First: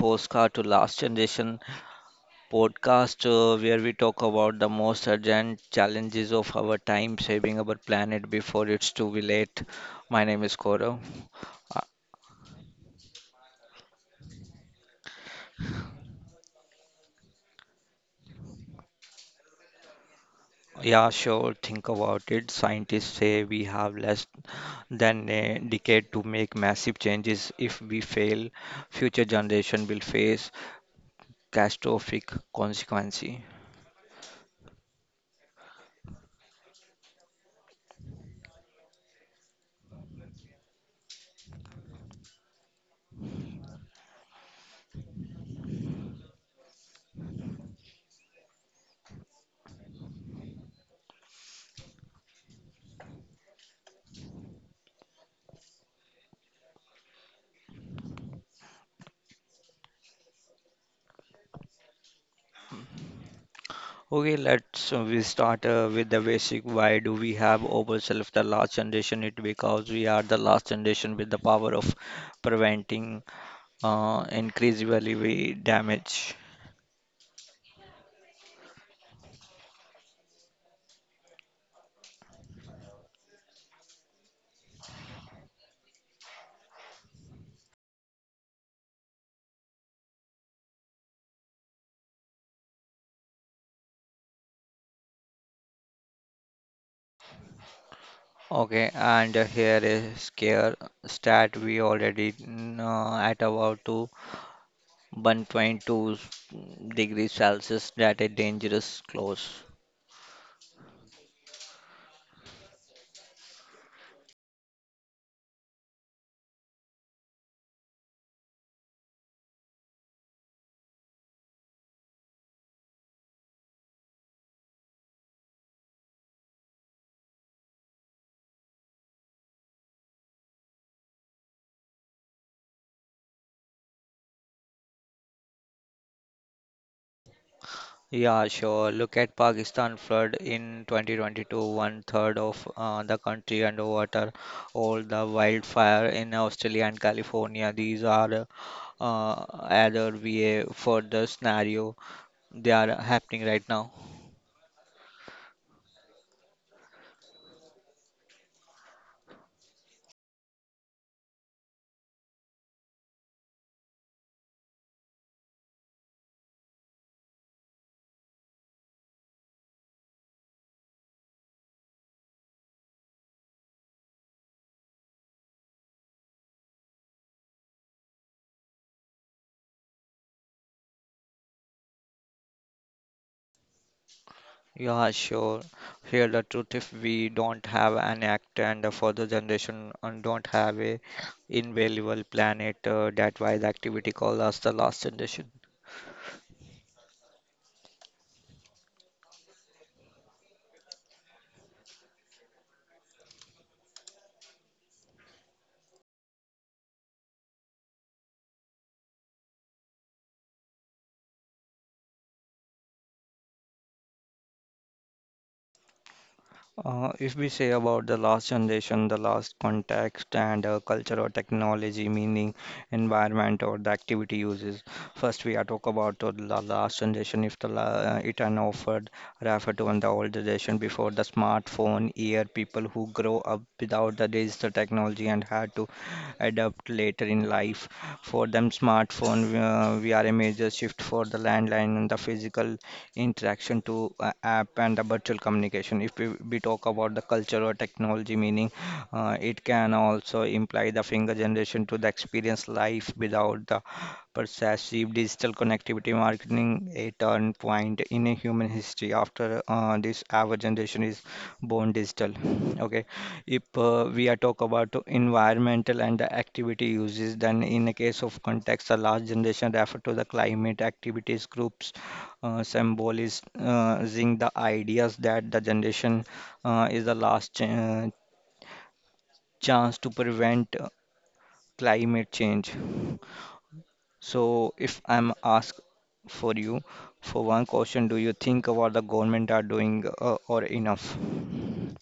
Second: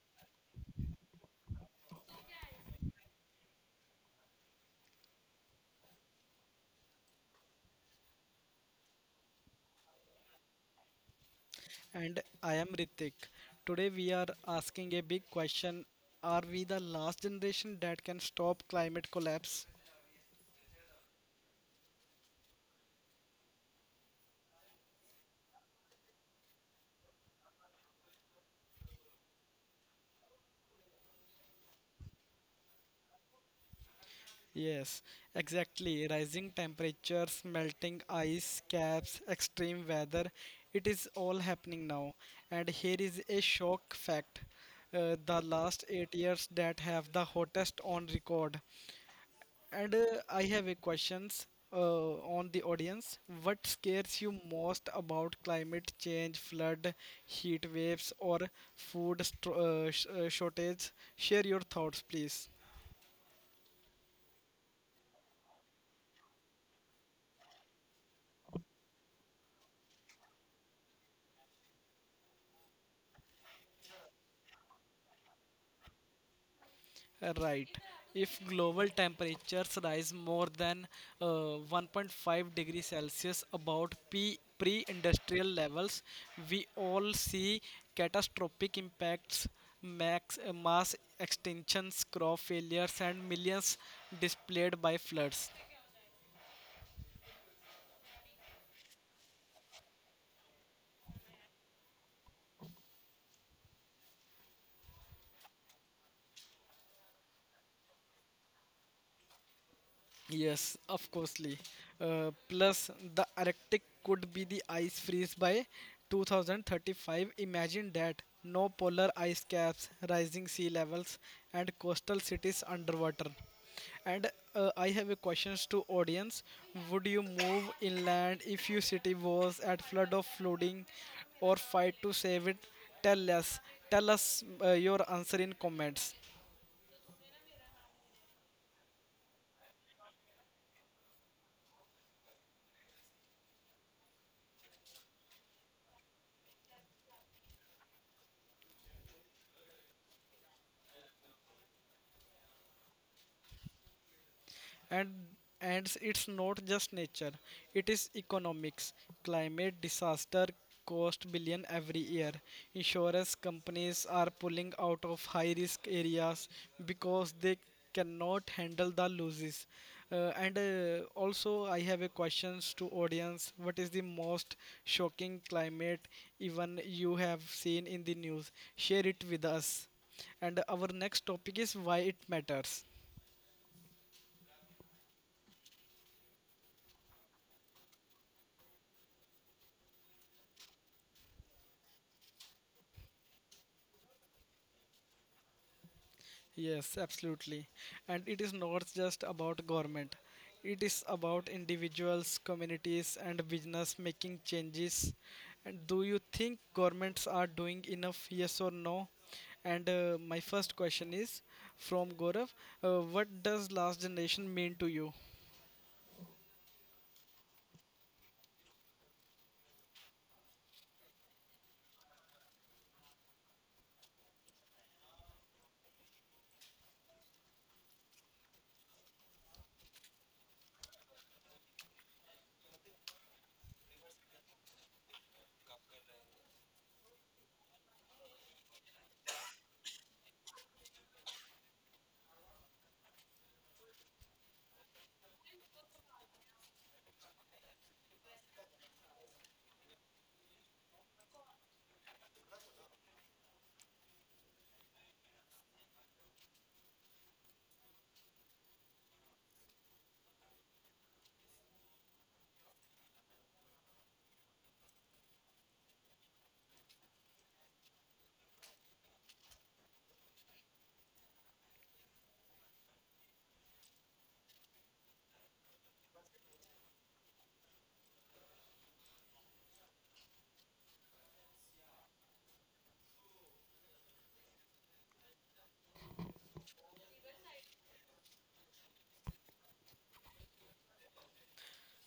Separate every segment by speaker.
Speaker 1: postcard to Last Generation podcast, where we talk about the most urgent challenges of our time, saving our planet before it's too late. My name is Gaurav. Uh,
Speaker 2: And I am Ritik. Today we are asking a big question. Are we the last generation that can stop climate collapse?
Speaker 1: yeah, sure, think about it. Scientists say we have less than a decade to make massive changes. If we fail, future generation will face catastrophic consequences.
Speaker 2: Yes, exactly. Rising temperatures, melting ice caps, extreme weather, it is all happening now. And here is a shock fact. The last 8 years that have the hottest on record. And I have a questions on the audience. What scares you most about climate change, flood, heat waves, or shortage? Share your thoughts, please.
Speaker 1: Okay, let's we start with the basic. Why do we have ourselves the last generation? It because we are the last generation with the power of preventing increasingly we damage.
Speaker 2: Right. If global temperatures rise more than uh, 1.5 degrees Celsius about pre-industrial levels, we all see catastrophic impacts, mass extinctions, crop failures, and millions displaced by floods.
Speaker 1: Okay, and here is scare stat we already at about to 1.2 degrees Celsius that a dangerous close.
Speaker 2: Yes, of course. Lee. Plus, the Arctic could be the ice freeze by 2035. Imagine that. No polar ice caps, rising sea levels, and coastal cities underwater. And I have a questions to audience. Would you move inland if your city was at flood of flooding or fight to save it? Tell us. Tell us your answer in comments.
Speaker 1: Yeah, sure. Look at Pakistan flood in 2022, one third of the country underwater, all the wildfire in Australia and California. These are uh, other VA for the scenario. They are happening right now.
Speaker 2: and and it's not just nature, it is economics. Climate disaster cost billion every year. Insurance companies are pulling out of high risk areas because they cannot handle the losses. And Also, I have a questions to audience. What is the most shocking climate even you have seen in the news? Share it with us. And our next topic is why it matters.
Speaker 1: Yeah, sure. Here, the truth if we don't have an act and the further generation don't have a invaluable planet, that wise activity called us the last generation.
Speaker 2: Yes, absolutely. And it is not just about government. It is about individuals, communities and business making changes. And do you think governments are doing enough? Yes or no? And My first question is from Gaurav. Uh, what does last generation mean to you?
Speaker 1: If we say about the last generation, the last context and culture or technology, meaning environment or the activity uses. First, we are talk about the last generation. If the la it an offered refer to on the old generation before the smartphone, year people who grow up without the digital technology and had to adapt later in life. For them, smartphone we are a major shift for the landline and the physical interaction to app and the virtual communication. If we talk about the culture or technology meaning, it can also imply the finger generation to the experience life without the pervasive digital connectivity marketing a turn point in a human history after this our generation is born digital. Okay, if we are talk about environmental and the activity uses then in a case of context a large generation refer to the climate activities groups symbolizing the ideas that the generation is the last ch chance to prevent climate change. So, if I'm asked for you for one question, do you think what the government are doing or enough?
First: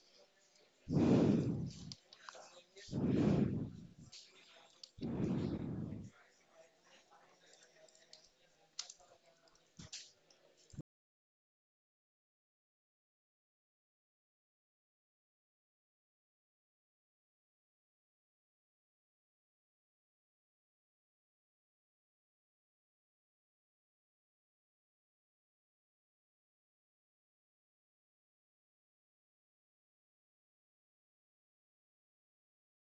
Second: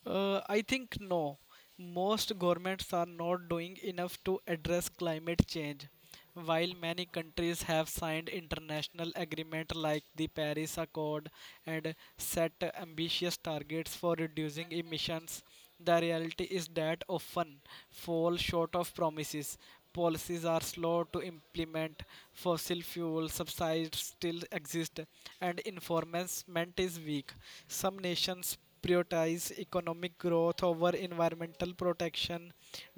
Speaker 2: I think no. Most governments are not doing enough to address climate change. While many countries have signed international agreements like the Paris Accord and set ambitious targets for reducing emissions, the reality is that often fall short of promises. Policies are slow to implement, fossil fuel subsidies still exist, and enforcement is weak. Some nations prioritize economic growth over environmental protection,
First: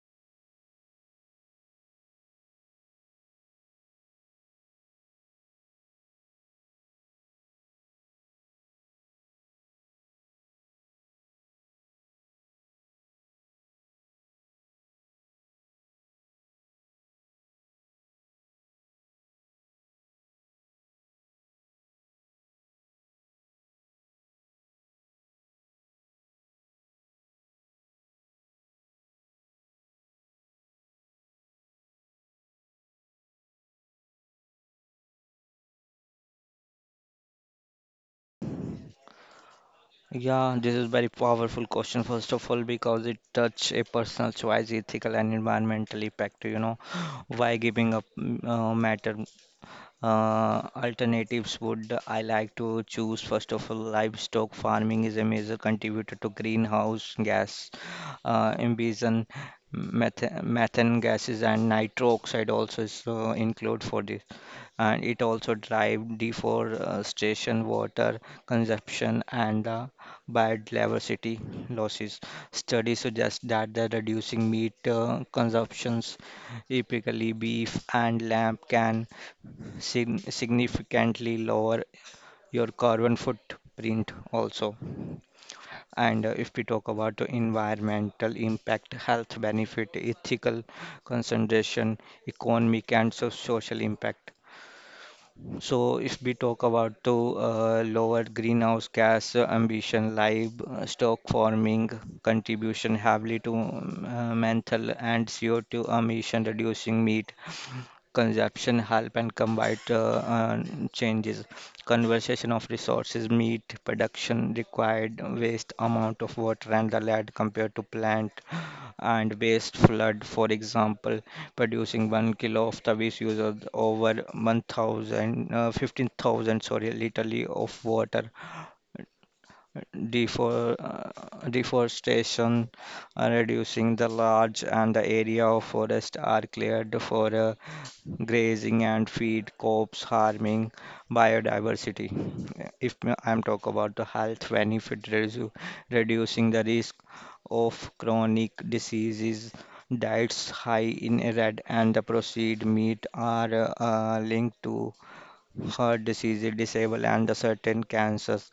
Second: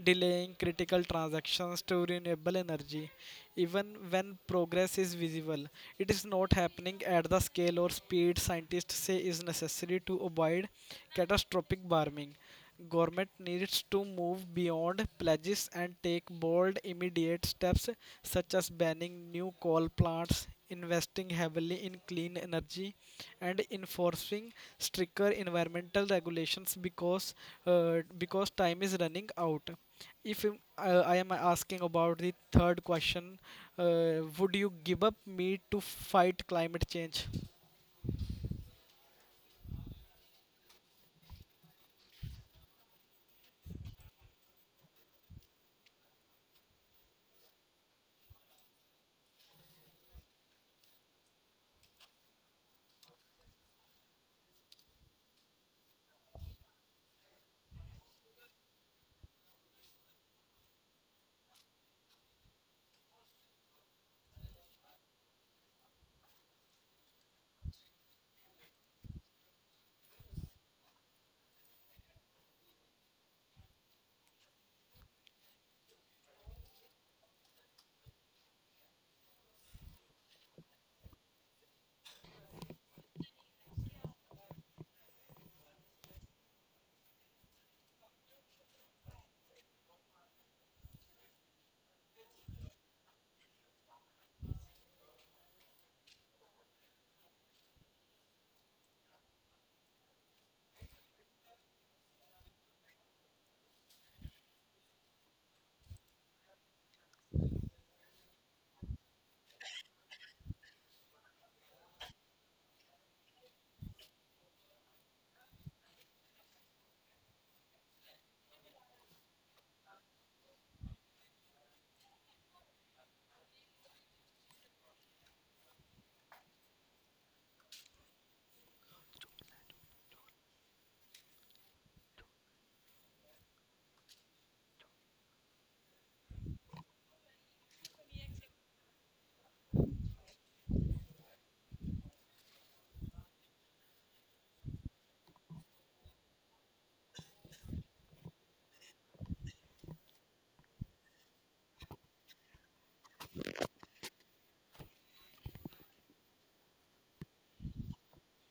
Speaker 2: delaying critical transactions to renewable energy. Even when progress is visible, it is not happening at the scale or speed scientists say is necessary to avoid catastrophic warming. Government needs to move beyond pledges and take bold, immediate steps such as banning new coal plants, investing heavily in clean energy, and enforcing stricter environmental regulations because time is running out. If I am asking about the third question. Uh, would you give up meat to fight climate change?
Speaker 1: Yeah, this is very powerful question first of all because it touch a personal choice, ethical and environmental impact. You know, why giving up matter. Alternatives would I like to choose first of all livestock farming is a major contributor to greenhouse gas emission methane gases and nitro oxide also is include for this and it also drive deforestation water consumption and biodiversity losses. Studies suggest that the reducing meat consumptions typically beef and lamb can significantly lower your carbon footprint also. And if we talk about the environmental impact, health benefit, ethical concentration, economic and social impact. So if we talk about the lower greenhouse gas ambition, livestock farming contribution heavily to menthol and CO2 emission, reducing meat consumption help and combined changes. Conservation of resources meat production required waste amount of water and the lead compared to plant and waste flood for example producing 1 kilo of rubbish uses over 1000 uh, 15,000 sorry literally of water. Deforestation, reducing the large and the area of forest are cleared for grazing and feed crops, harming biodiversity. If I'm talk about the health benefit, reducing the risk of chronic diseases, diets high in red and the processed meat are linked to heart disease, disable and the certain cancers.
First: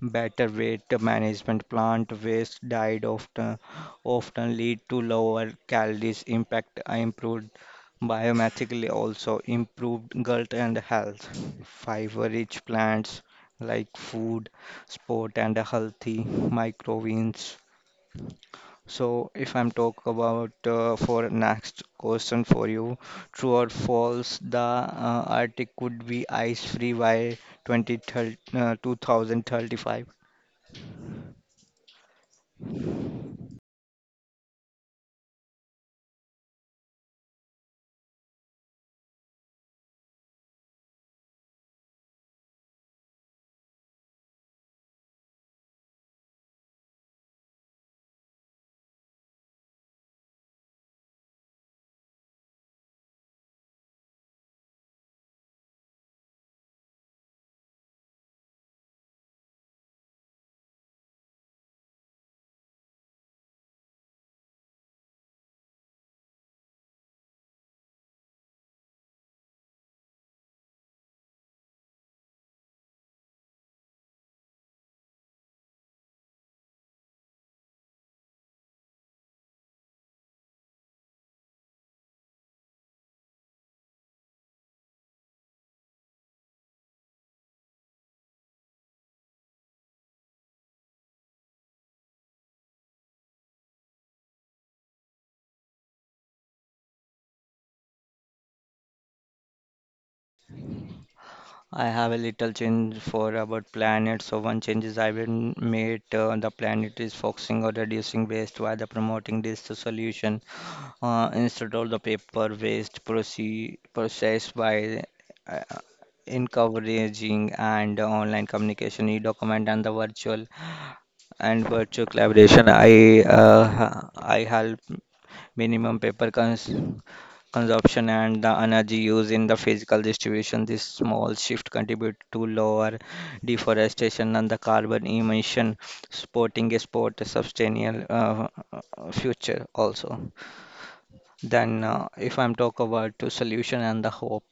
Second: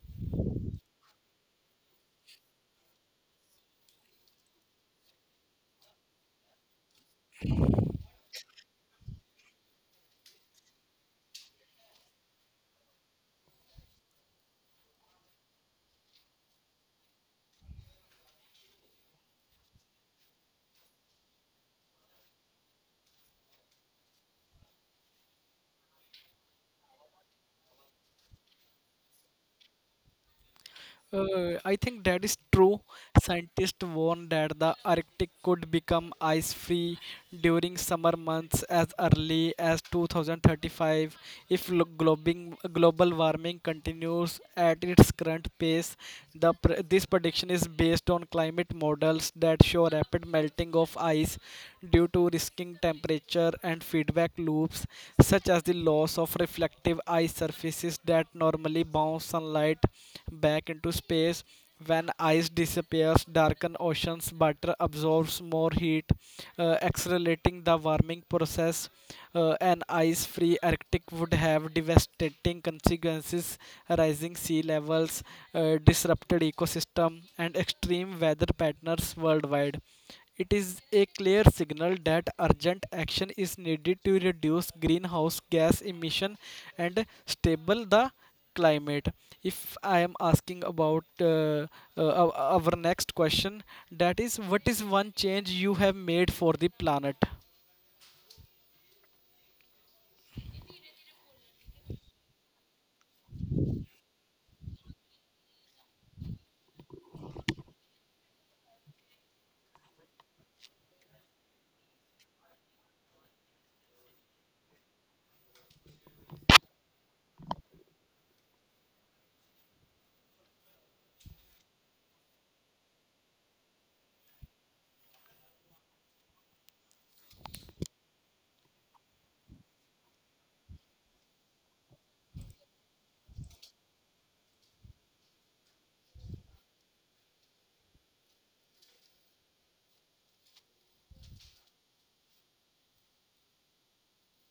Speaker 1: Better weight management, plant waste diet often lead to lower calories impact, improved biometrically also improved gut and health. Fiber-rich plants like food, sport and healthy microgreens. So if I'm talk about for next question for you, true or false, the Arctic could be ice-free by 2035.
Speaker 2: I think that is true. Scientists warn that the Arctic could become ice free during summer months as early as 2035 if global warming continues at its current pace. The pr- this prediction is based on climate models that show rapid melting of ice due to risking temperature and feedback loops, such as the loss of reflective ice surfaces that normally bounce sunlight back into space. When ice disappears, darken oceans, butter absorbs more heat, accelerating the warming process. An ice-free Arctic would have devastating consequences, rising sea levels, disrupted ecosystem, and extreme weather patterns worldwide. It is a clear signal that urgent action is needed to reduce greenhouse gas emission and stable the climate. If I am asking about uh, our next question, that is, what is one change you have made for the planet?
Speaker 1: I have a little change for about planet. So one changes I will made the planet is focusing on reducing waste while the promoting this solution instead of the paper waste processed by uh, encouraging and online communication, e-document and the virtual collaboration. I I help minimum paper consumption and the energy used in the physical distribution. This small shift contribute to lower deforestation and the carbon emission, supporting a sport sustainable future also. Then, if I'm talk about the solution and the hope,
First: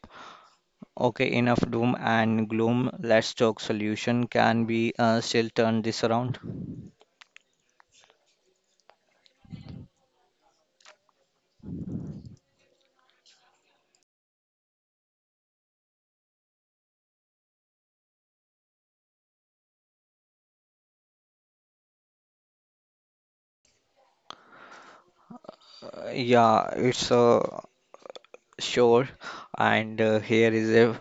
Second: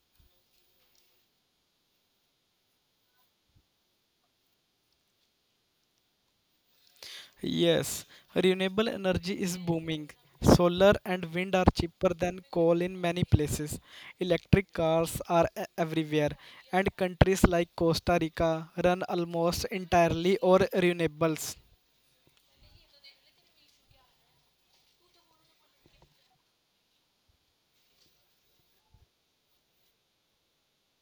Speaker 1: okay, enough doom and gloom. Let's talk solution. Can we still turn this around?
Speaker 2: Yes, renewable energy is booming. Solar and wind are cheaper than coal in many places. Electric cars are everywhere, and countries like Costa Rica run almost entirely on renewables.
Speaker 1: Yeah, it's sure. And here is a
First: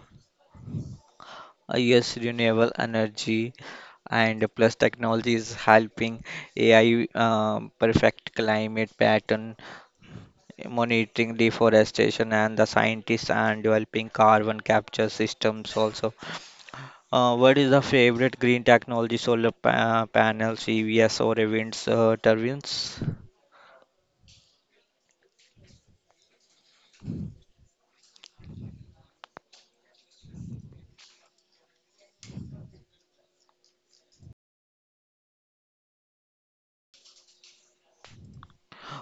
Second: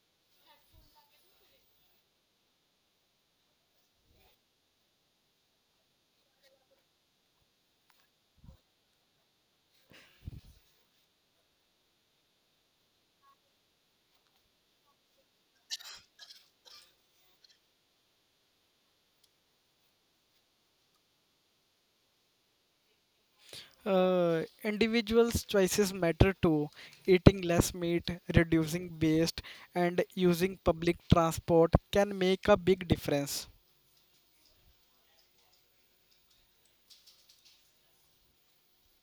Speaker 1: yes, renewable energy and plus technology is helping AI perfect climate pattern, monitoring deforestation, and the scientists and developing carbon capture systems also. What is the favorite green technology, solar pa panels, EVs, or events turbines?
Speaker 2: Individuals' choices matter too. Eating less meat, reducing waste, and using public transport can make a big difference.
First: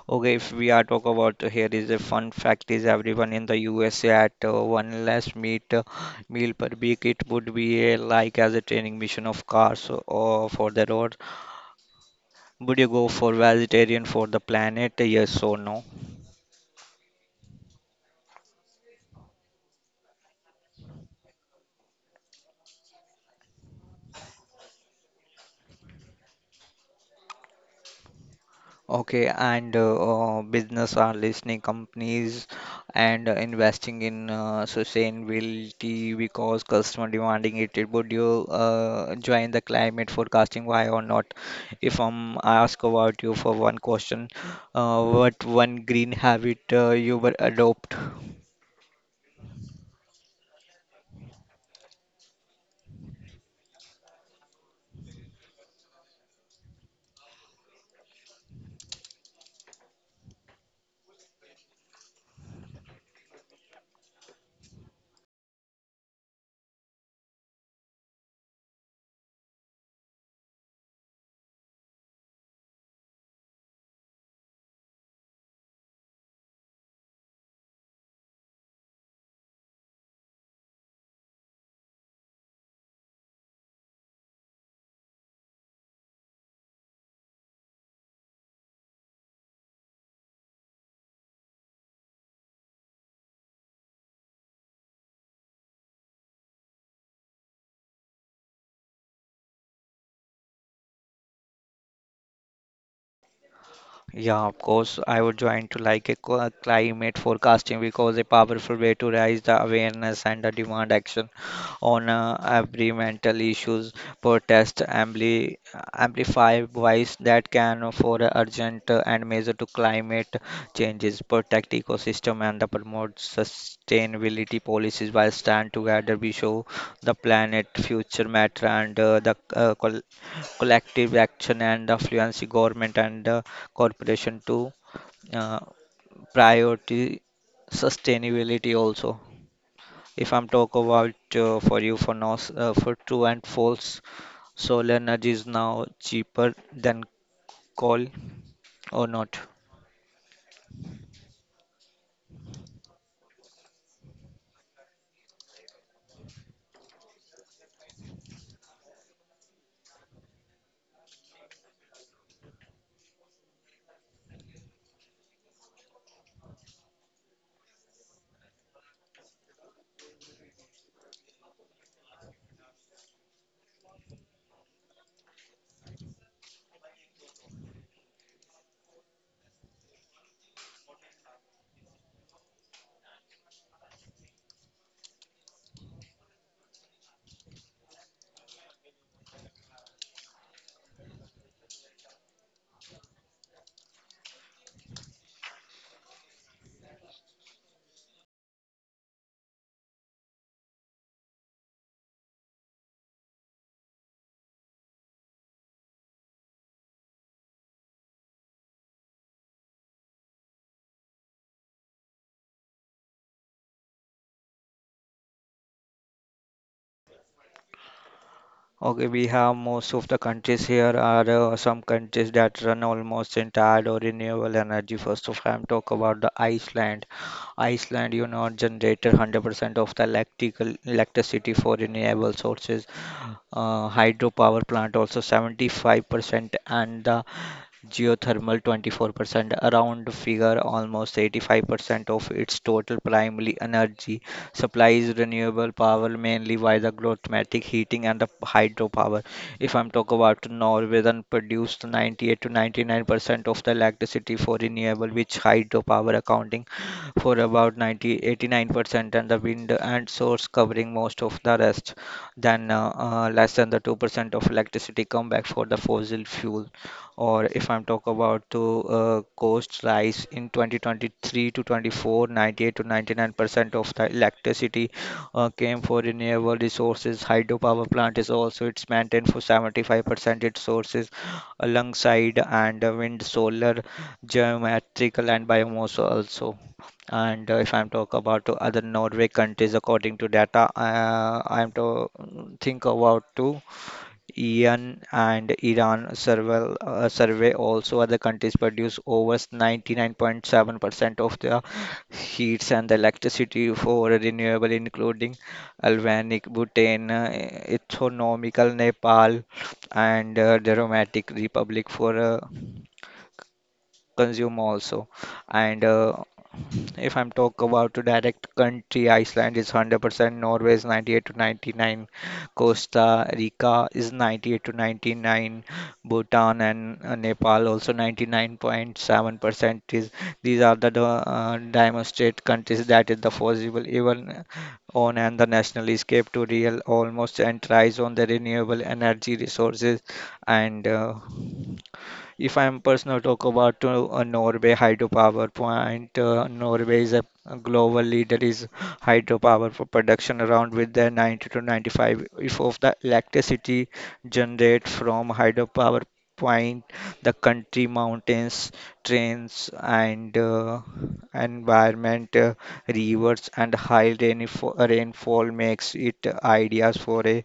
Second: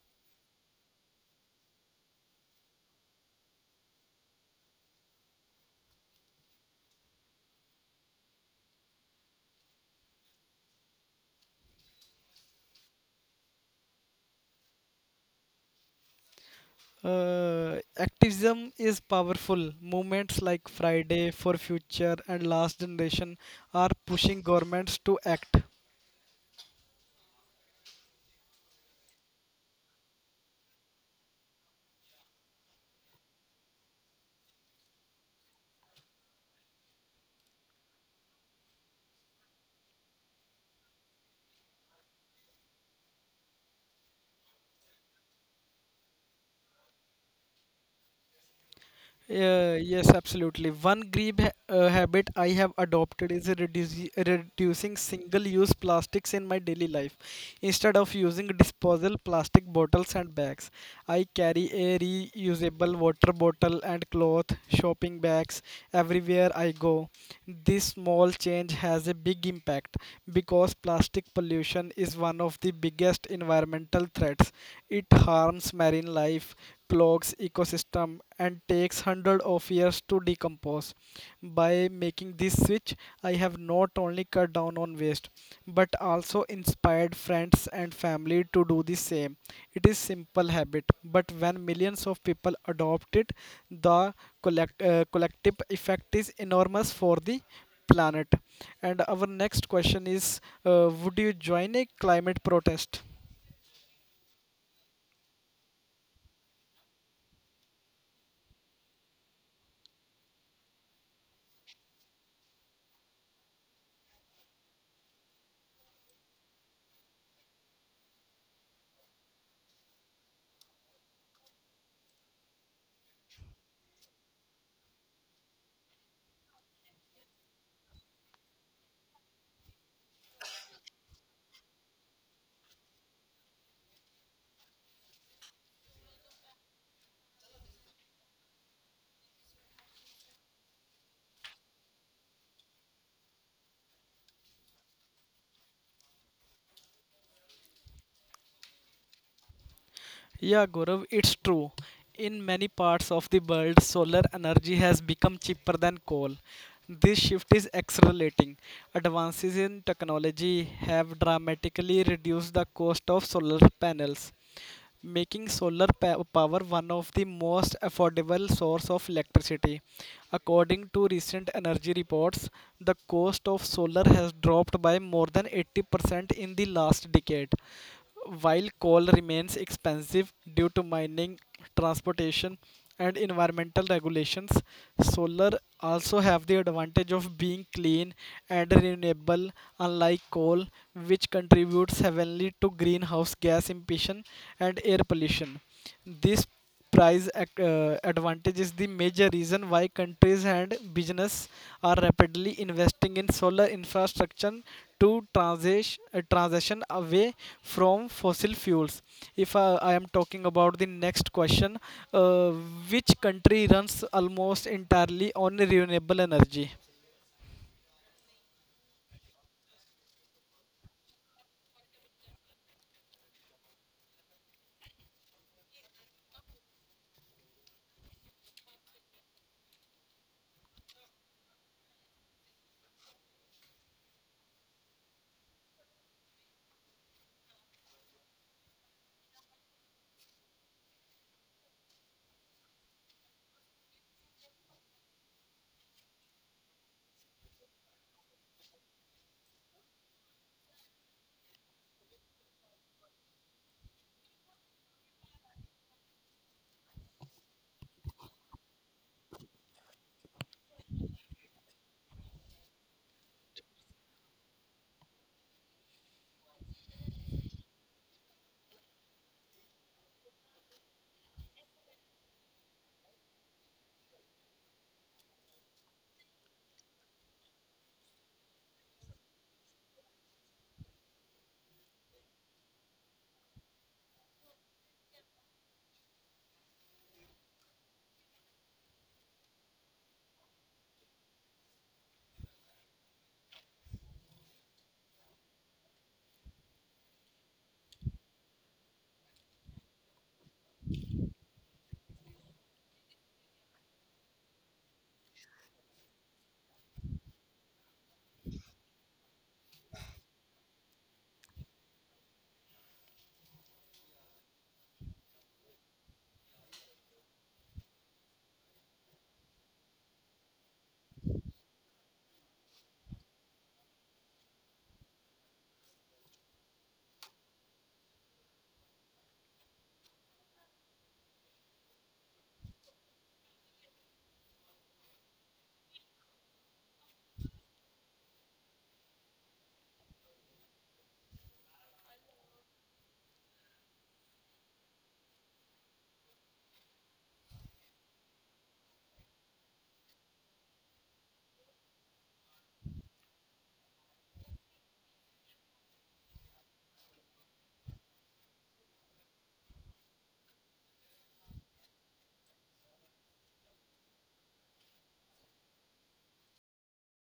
Speaker 1: Okay, if we are talk about here is a fun fact is everyone in the USA at one less meat meal per week. It would be a, like as a training mission of cars or for the road. Would you go for vegetarian for the planet? Yes or no?
Speaker 2: Activism is powerful. Movements like Friday for Future and Last Generation are pushing governments to act.
Speaker 1: Okay, and business are listening companies and investing in sustainability because customer demanding it. Would you join the climate forecasting? Why or not? If I'm ask about you for one question, what one green habit you would adopt?
Speaker 2: Yeah, yes, absolutely. One green ha habit I have adopted is reducing single-use plastics in my daily life. Instead of using disposable plastic bottles and bags, I carry a reusable water bottle and cloth, shopping bags everywhere I go. This small change has a big impact because plastic pollution is one of the biggest environmental threats. It harms marine life, clogs ecosystem and takes hundreds of years to decompose. By making this switch, I have not only cut down on waste but also inspired friends and family to do the same. It is simple habit, but when millions of people adopt it, the collective effect is enormous for the planet. And our next question is, would you join a climate protest?
Speaker 1: Yeah, of course, I would join to like a climate forecasting because a powerful way to raise the awareness and the demand action on every mental issues protest amplify voice that can for urgent and measure to climate changes protect ecosystem and the promote sustainability policies by stand together we show the planet future matter and collective action and the fluency government and the corporation to uh, priority sustainability also. If I'm talk about for you for now for true and false, solar energy is now cheaper than coal or not.
Speaker 2: Yeah, Gaurav, it's true. In many parts of the world, solar energy has become cheaper than coal. This shift is accelerating. Advances in technology have dramatically reduced the cost of solar panels, making power one of the most affordable source of electricity. According to recent energy reports, the cost of solar has dropped by more than 80% in the last decade while coal remains expensive due to mining, transportation, and environmental regulations. Solar also have the advantage of being clean and renewable unlike coal which contributes heavily to greenhouse gas emission and air pollution. This advantage is the major reason why countries and business are rapidly investing in solar infrastructure to transition away from fossil fuels. If I, I am talking about the next question. Uh, which country runs almost entirely on renewable energy?
Speaker 1: Okay, we have most of the countries here are some countries that run almost entire or renewable energy. First of all, I'm talk about the Iceland. Iceland, you know, generated 100% of the electrical electricity for renewable sources. Hydropower plant also 75% and the geothermal 24% around figure almost 85% of its total primary energy supply is renewable power mainly via the geothermal heating and the hydropower. If I'm talking about Norway then produced 98 to 99% of the electricity for renewable which hydropower accounting for about 90 89% and the wind and source covering most of the rest. Then less than the 2% of electricity come back for the fossil fuel. Or if I'm talk about to cost rise in 2023 to 24, 98 to 99% of the electricity came for renewable resources. Hydropower plant is also it's maintained for 75% its sources alongside and wind, solar, geometrical and biomass also. And if I'm talk about to other Norway countries according to data, I'm to think about to Iran and Iran survey, survey also other countries produce over 99.7% of their heats and electricity for renewable including Albanic, Bhutan, Autonomical Nepal and Democratic Republic for consume also. And if I'm talk about to direct country, Iceland is 100%, Norway is 98 to 99, Costa Rica is 98 to 99, Bhutan and Nepal also 99.7% is. These are the demonstrate countries that is the possible even on and the national escape to real almost and tries on the renewable energy resources and. If I'm personal talk about Norway hydropower plant, Norway is a global leader is hydropower for production around with the 90 to 95 if of the electricity generated from hydropower point. The country mountains trains and environment rivers and high rainfall makes it ideas for a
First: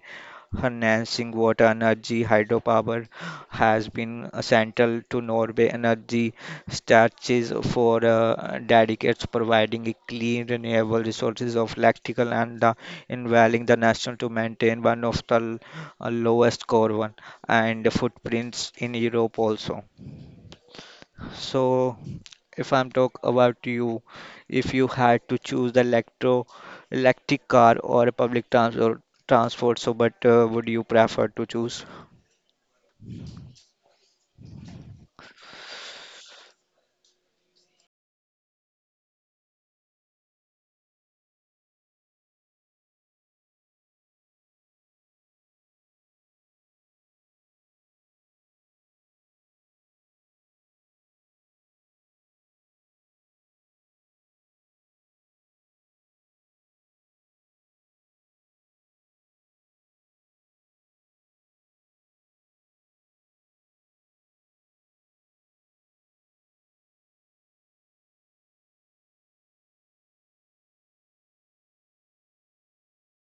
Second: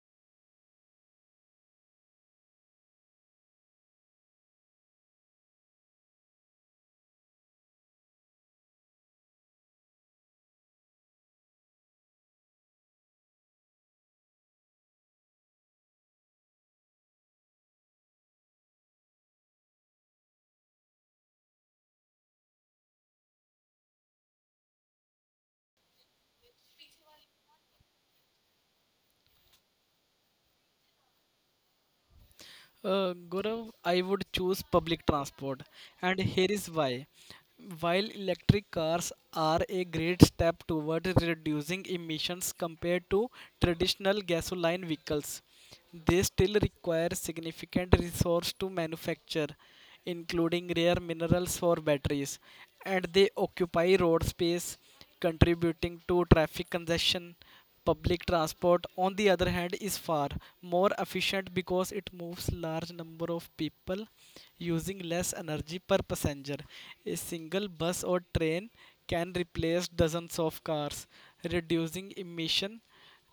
Speaker 1: enhancing water energy. Hydropower has been central to Norway energy strategies for decades, providing a clean, renewable resources of electrical and the involving the national to maintain one of the lowest carbon and footprints in Europe also. So, if I'm talk about you, if you had to choose the electro electric car or a public transport, so but would you prefer to choose?
Speaker 2: Gaurav, I would choose public transport, and here is why. While electric cars are a great step toward reducing emissions compared to traditional gasoline vehicles, they still require significant resource to manufacture, including rare minerals for batteries, and they occupy road space, contributing to traffic congestion. Public transport, on the other hand, is far more efficient because it moves large number of people using less energy per passenger. A single bus or train can replace dozens of cars, reducing emission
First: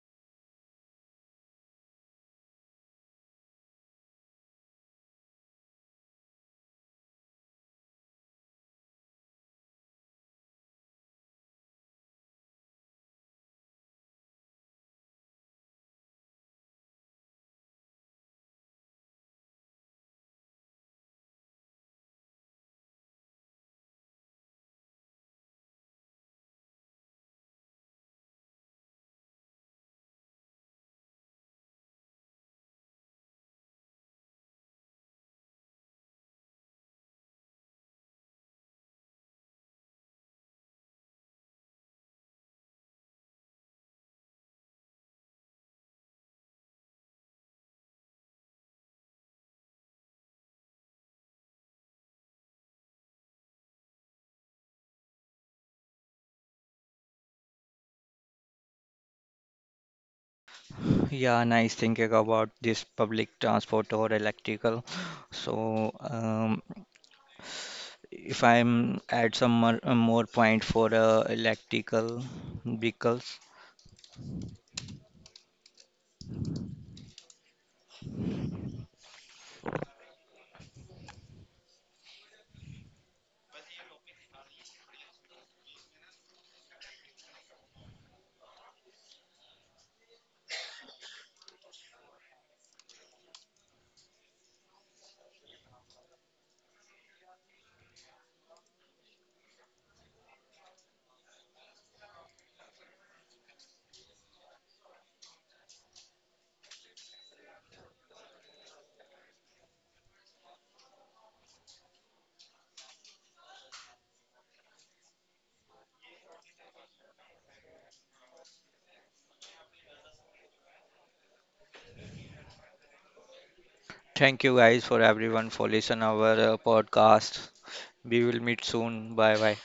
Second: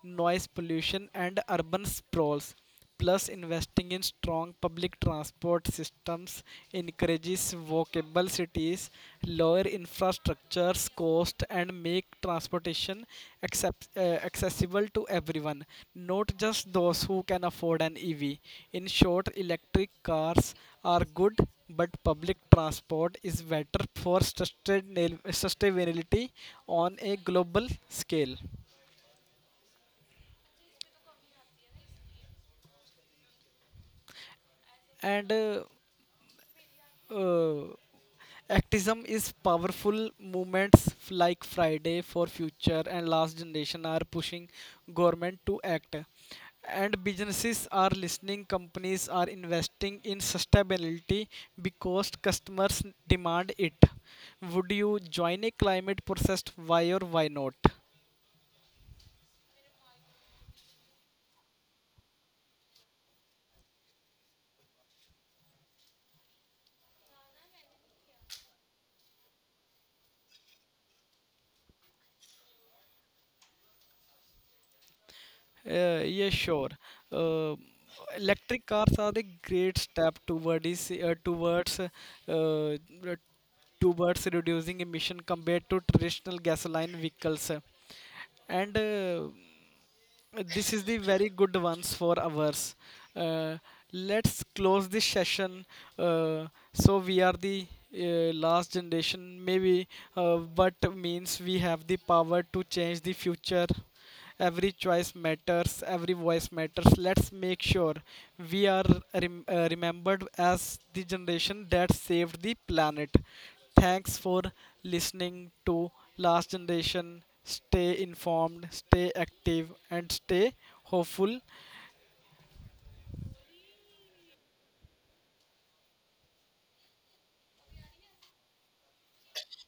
Speaker 2: noise pollution, and urban sprawls. Plus, investing in strong public transport systems encourages walkable cities, lower infrastructure cost, and make transportation accept, uh, accessible to everyone, not just those who can afford an EV. In short, electric cars are good, but public transport is better for sustainability on a global scale and Uh, activism is powerful. Movements like Friday for Future and Last Generation are pushing government to act. And businesses are listening, companies are investing in sustainability because customers demand it. Would you join a climate protest? Why or why not?
Speaker 1: Yeah, nice thinking about this public transport or electrical. So, if I'm add some more, more point for electrical vehicles.
Speaker 2: Yeah, sure. Uh, Electric cars are the great step toward is, towards uh, towards reducing emission compared to traditional gasoline vehicles, and this is the very good ones for ours. Uh, let's close this session. Uh, so we are the last generation, maybe, but means we have the power to change the future. Every choice matters. Every voice matters. Let's make sure we are remembered as the generation that saved the planet. Thanks for listening to Last Generation. Stay informed, stay active, and stay hopeful.
Speaker 1: Thank you guys for everyone for listen our podcast. We will meet soon. Bye bye.